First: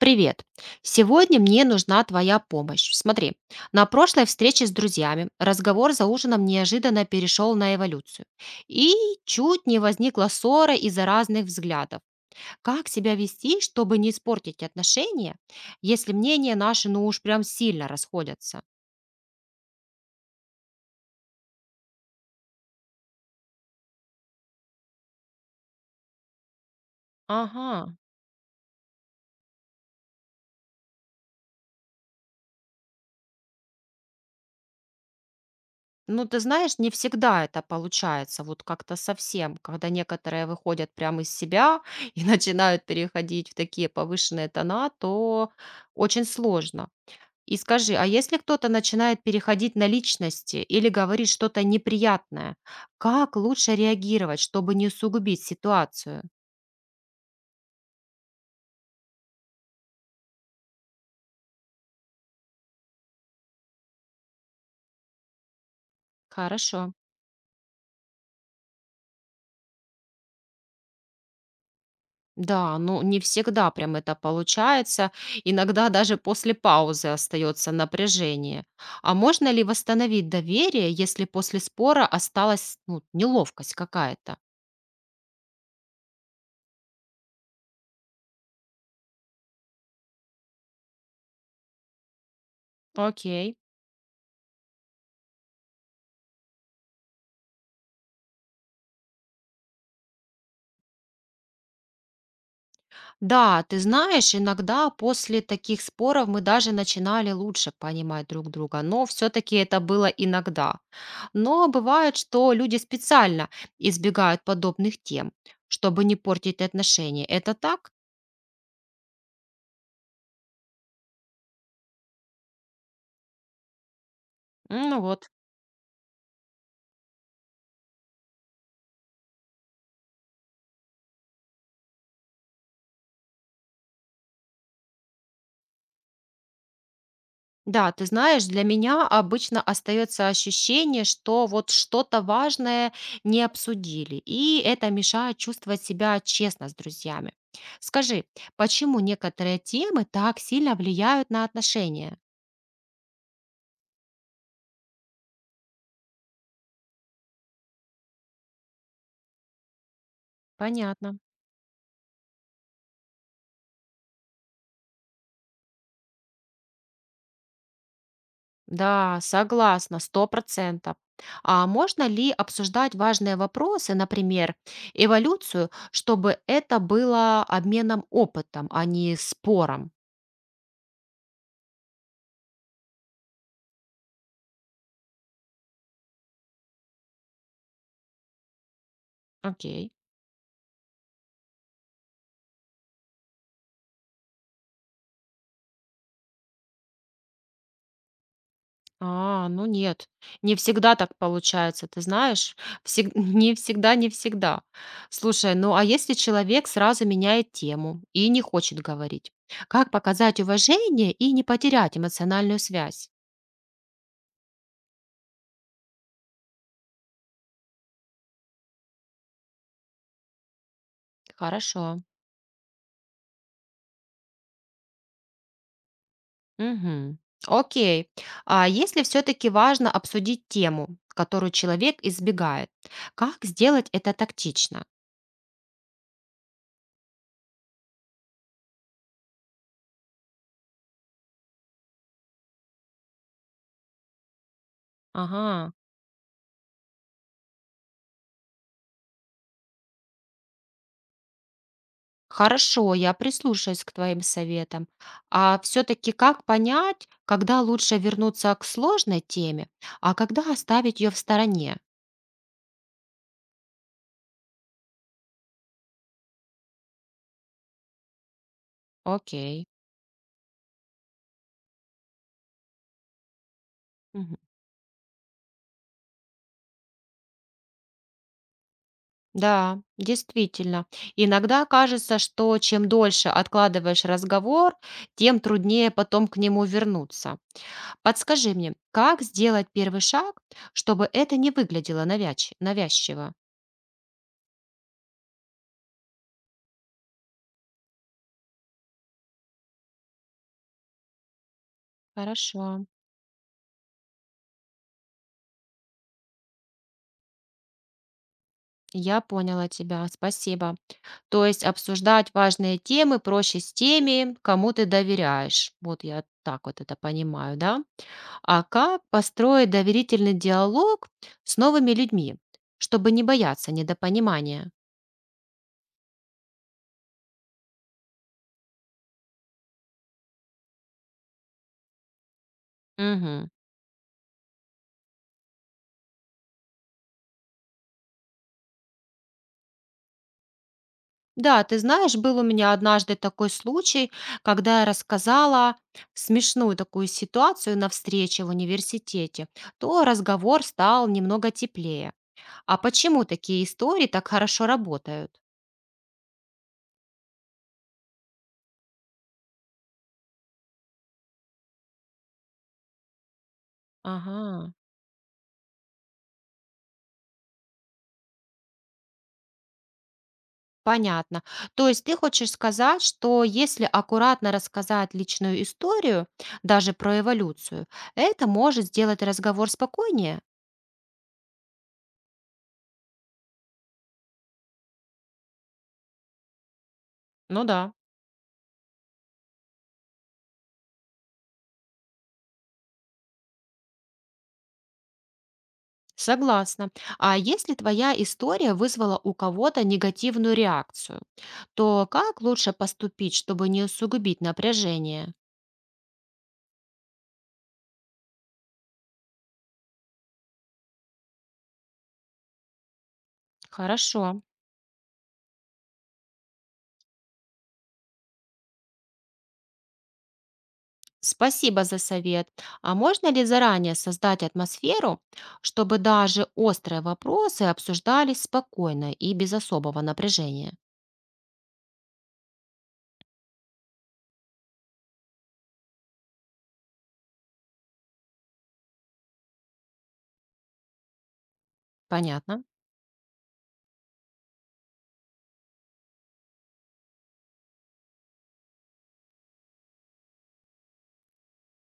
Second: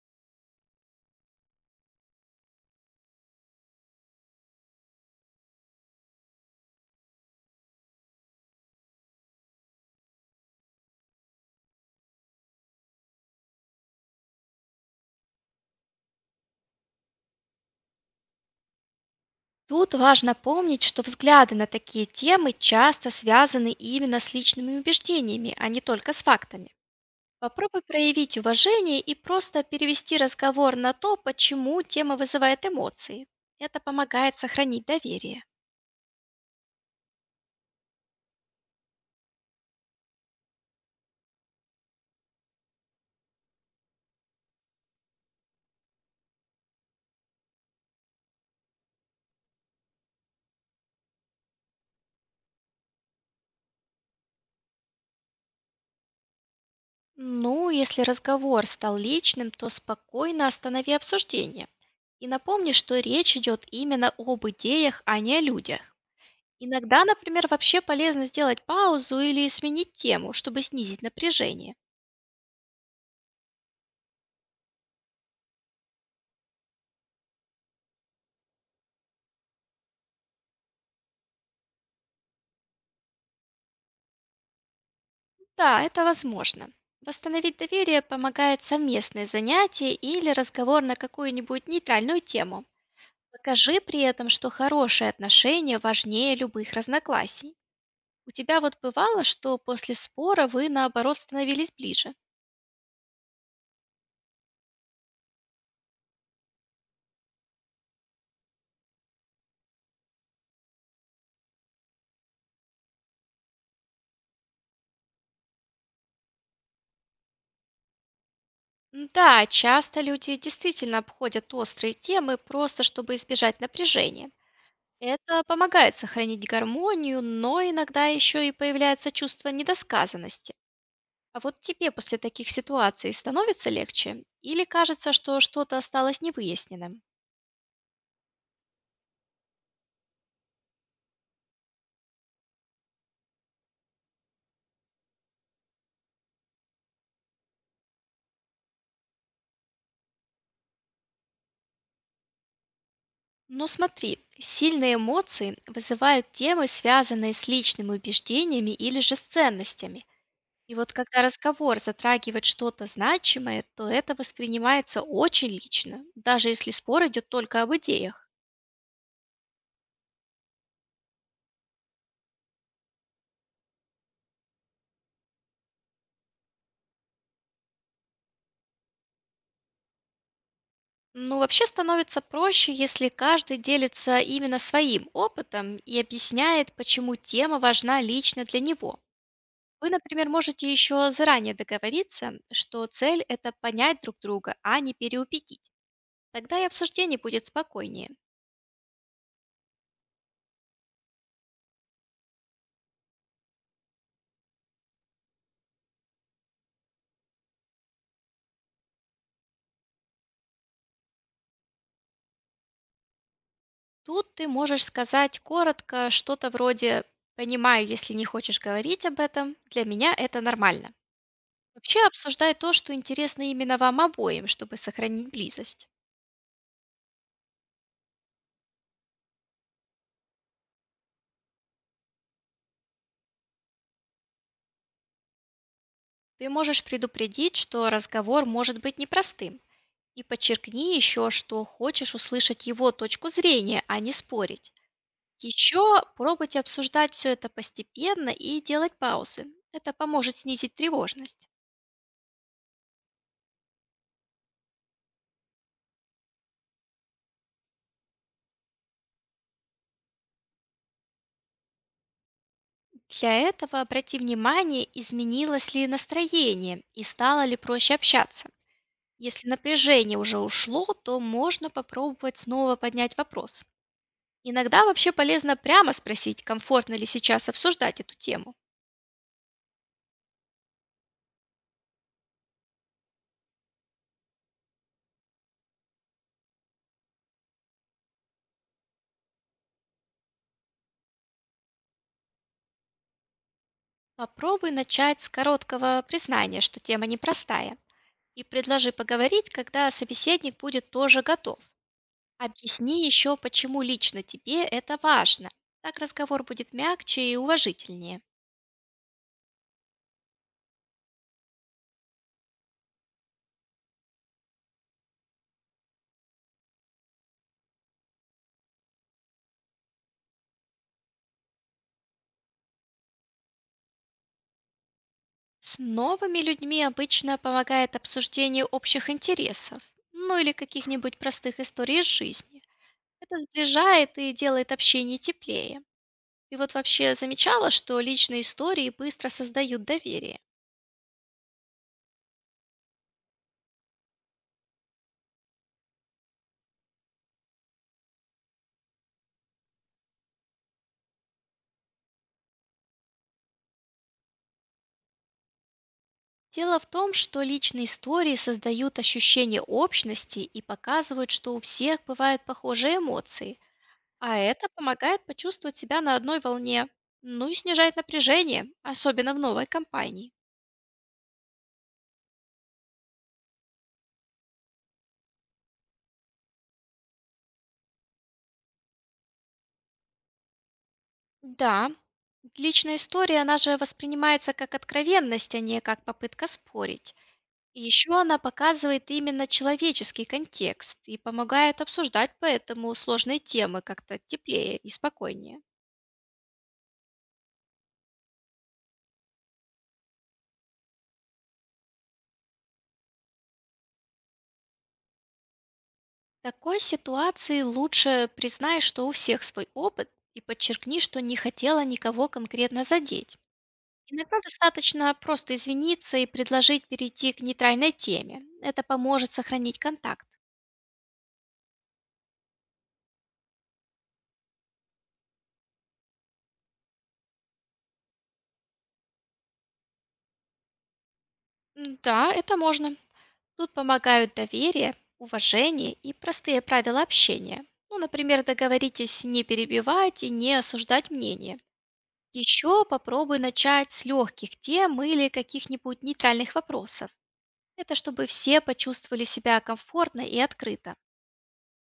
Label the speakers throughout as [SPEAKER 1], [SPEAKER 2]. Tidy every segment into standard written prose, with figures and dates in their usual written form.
[SPEAKER 1] Привет. Сегодня мне нужна твоя помощь. Смотри, на прошлой встрече с друзьями разговор за ужином неожиданно перешел на эволюцию. И чуть не возникла ссора из-за разных взглядов. Как себя вести, чтобы не испортить отношения, если мнения наши, ну уж прям сильно расходятся?
[SPEAKER 2] Тут важно помнить, что взгляды на такие темы часто связаны именно с личными убеждениями, а не только с фактами. Попробуй
[SPEAKER 1] Ага.
[SPEAKER 2] проявить уважение и просто перевести разговор на то, почему тема вызывает эмоции. Это помогает сохранить доверие.
[SPEAKER 1] Ну, ты знаешь, не всегда это получается, вот как-то совсем, когда некоторые выходят прямо из себя и начинают переходить в такие повышенные тона, то очень сложно. И скажи, а если кто-то начинает переходить на личности или говорит что-то неприятное, как лучше реагировать, чтобы не усугубить ситуацию?
[SPEAKER 2] Ну, если разговор стал личным, то спокойно останови обсуждение. И напомни, что речь идет именно об идеях, а не о людях.
[SPEAKER 1] Хорошо.
[SPEAKER 2] Иногда, например, вообще полезно сделать паузу или сменить тему, чтобы снизить напряжение.
[SPEAKER 1] Да, ну не всегда прям это получается. Иногда даже после паузы остается напряжение. А можно ли восстановить доверие, если после спора осталась, ну, неловкость какая-то?
[SPEAKER 2] Да, это возможно. Восстановить доверие помогает совместное занятие или разговор на какую-нибудь нейтральную тему.
[SPEAKER 1] Окей.
[SPEAKER 2] Покажи при этом, что хорошие отношения важнее любых разногласий. У тебя вот бывало, что после спора вы наоборот становились ближе?
[SPEAKER 1] Да, ты знаешь, иногда после таких споров мы даже начинали лучше понимать друг друга, но все-таки это было иногда. Но бывает, что люди специально избегают подобных тем, чтобы не портить отношения. Это так?
[SPEAKER 2] Да, часто люди действительно обходят острые темы просто чтобы избежать напряжения.
[SPEAKER 1] Ну вот.
[SPEAKER 2] Это помогает сохранить гармонию, но иногда еще и появляется чувство недосказанности. А вот тебе после таких ситуаций становится легче? Или кажется, что что-то осталось невыясненным?
[SPEAKER 1] Да, ты знаешь, для меня обычно остается ощущение, что вот что-то важное не обсудили, и это мешает чувствовать себя честно с друзьями. Скажи, почему некоторые темы так сильно влияют на отношения?
[SPEAKER 2] Ну смотри, сильные эмоции вызывают темы, связанные с личными убеждениями или же с ценностями. И вот
[SPEAKER 1] Понятно.
[SPEAKER 2] когда разговор затрагивает что-то значимое, то это воспринимается очень лично, даже если спор идет только об идеях.
[SPEAKER 1] Да, согласна, 100%. А можно ли обсуждать важные вопросы, например, эволюцию, чтобы это было обменом опытом, а не спором?
[SPEAKER 2] Ну, вообще становится проще, если каждый делится именно своим опытом и объясняет, почему тема важна лично для него. Вы,
[SPEAKER 1] Окей.
[SPEAKER 2] например, можете еще заранее договориться, что цель– это понять друг друга, а не переубедить. Тогда и обсуждение будет спокойнее.
[SPEAKER 1] А, ну нет, не всегда так получается, ты знаешь, не всегда, не всегда. Слушай, ну а если человек сразу меняет тему и не хочет говорить, как показать уважение и не потерять эмоциональную связь?
[SPEAKER 2] Тут ты можешь сказать коротко что-то вроде «понимаю, если не хочешь говорить об этом, для меня это нормально».
[SPEAKER 1] Хорошо.
[SPEAKER 2] Вообще обсуждай то, что интересно именно вам обоим, чтобы сохранить близость.
[SPEAKER 1] Мгм. Окей. А если все-таки важно обсудить тему, которую человек избегает, как сделать это тактично?
[SPEAKER 2] Ты можешь предупредить, что разговор может быть непростым, и подчеркни еще, что хочешь услышать его точку зрения, а не спорить.
[SPEAKER 1] Ага.
[SPEAKER 2] Еще пробуйте обсуждать все это постепенно и делать паузы. Это поможет снизить тревожность.
[SPEAKER 1] Хорошо, я прислушаюсь к твоим советам. А все-таки как понять, когда лучше вернуться к сложной теме, а когда оставить ее в стороне?
[SPEAKER 2] Для этого обрати внимание, изменилось ли настроение и стало ли проще общаться. Если
[SPEAKER 1] Окей.
[SPEAKER 2] напряжение уже ушло, то можно попробовать снова поднять вопрос.
[SPEAKER 1] Мгм.
[SPEAKER 2] Иногда вообще полезно прямо спросить, комфортно ли сейчас обсуждать эту тему.
[SPEAKER 1] Да, действительно. Иногда кажется, что чем дольше откладываешь разговор, тем труднее потом к нему вернуться. Подскажи мне, как сделать первый шаг, чтобы это не выглядело навязчиво?
[SPEAKER 2] Попробуй начать с короткого признания, что тема непростая, и предложи поговорить, когда собеседник будет тоже готов.
[SPEAKER 1] Хорошо,
[SPEAKER 2] Объясни еще, почему лично тебе это важно. Так разговор будет мягче и уважительнее.
[SPEAKER 1] я поняла тебя. Спасибо. То есть обсуждать важные темы проще с теми, кому ты доверяешь. Вот я так вот это понимаю, да? А как построить доверительный диалог с новыми людьми, чтобы не бояться недопонимания?
[SPEAKER 2] С новыми людьми обычно помогает обсуждение общих интересов, ну или каких-нибудь простых историй из жизни. Это
[SPEAKER 1] Мгм.
[SPEAKER 2] сближает и делает общение теплее. И вот вообще замечала, что личные истории быстро создают доверие.
[SPEAKER 1] Да, ты знаешь, был у меня однажды такой случай, когда я рассказала смешную такую ситуацию на встрече в университете, то разговор стал немного теплее. А почему такие истории так хорошо работают?
[SPEAKER 2] Дело в том, что личные истории создают ощущение общности и показывают, что у всех бывают похожие эмоции. А это
[SPEAKER 1] Ага.
[SPEAKER 2] помогает почувствовать себя на одной волне, ну и снижает напряжение, особенно в новой компании.
[SPEAKER 1] Понятно. То есть ты хочешь сказать, что если аккуратно рассказать личную историю, даже про эволюцию, это может сделать разговор спокойнее?
[SPEAKER 2] Да, личная история, она же воспринимается как откровенность, а не как попытка спорить.
[SPEAKER 1] Ну
[SPEAKER 2] И
[SPEAKER 1] да,
[SPEAKER 2] еще она показывает именно человеческий контекст и помогает обсуждать поэтому сложные темы как-то теплее и спокойнее.
[SPEAKER 1] согласна. А если твоя история вызвала у кого-то негативную реакцию, то как лучше поступить, чтобы не усугубить напряжение?
[SPEAKER 2] В такой ситуации лучше признай, что у всех свой опыт и подчеркни, что не хотела никого конкретно задеть.
[SPEAKER 1] Хорошо.
[SPEAKER 2] Иногда достаточно просто извиниться и предложить перейти к нейтральной теме. Это поможет сохранить контакт.
[SPEAKER 1] Спасибо за совет. А можно ли заранее создать атмосферу, чтобы даже острые вопросы обсуждались спокойно и без особого напряжения?
[SPEAKER 2] Да, это можно. Тут помогают доверие, уважение и простые правила общения. Ну, например, договоритесь не перебивать и не осуждать мнение.
[SPEAKER 1] Понятно.
[SPEAKER 2] Еще попробуй начать с легких тем или каких-нибудь нейтральных вопросов. Это чтобы все почувствовали себя комфортно и открыто.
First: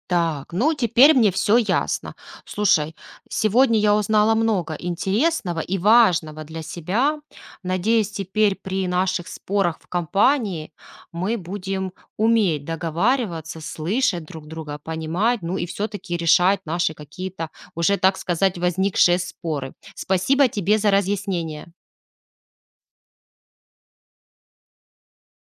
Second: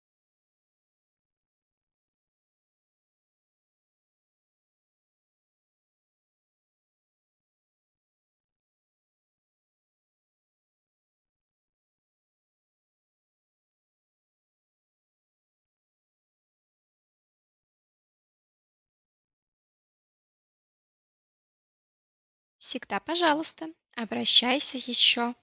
[SPEAKER 1] Так, ну теперь мне все ясно. Слушай, сегодня я узнала много интересного и важного для себя. Надеюсь, теперь при наших спорах в компании мы будем уметь договариваться, слышать друг друга, понимать, ну и все-таки решать наши какие-то уже, так сказать, возникшие споры. Спасибо тебе за разъяснение.
[SPEAKER 2] Всегда, пожалуйста, обращайся еще.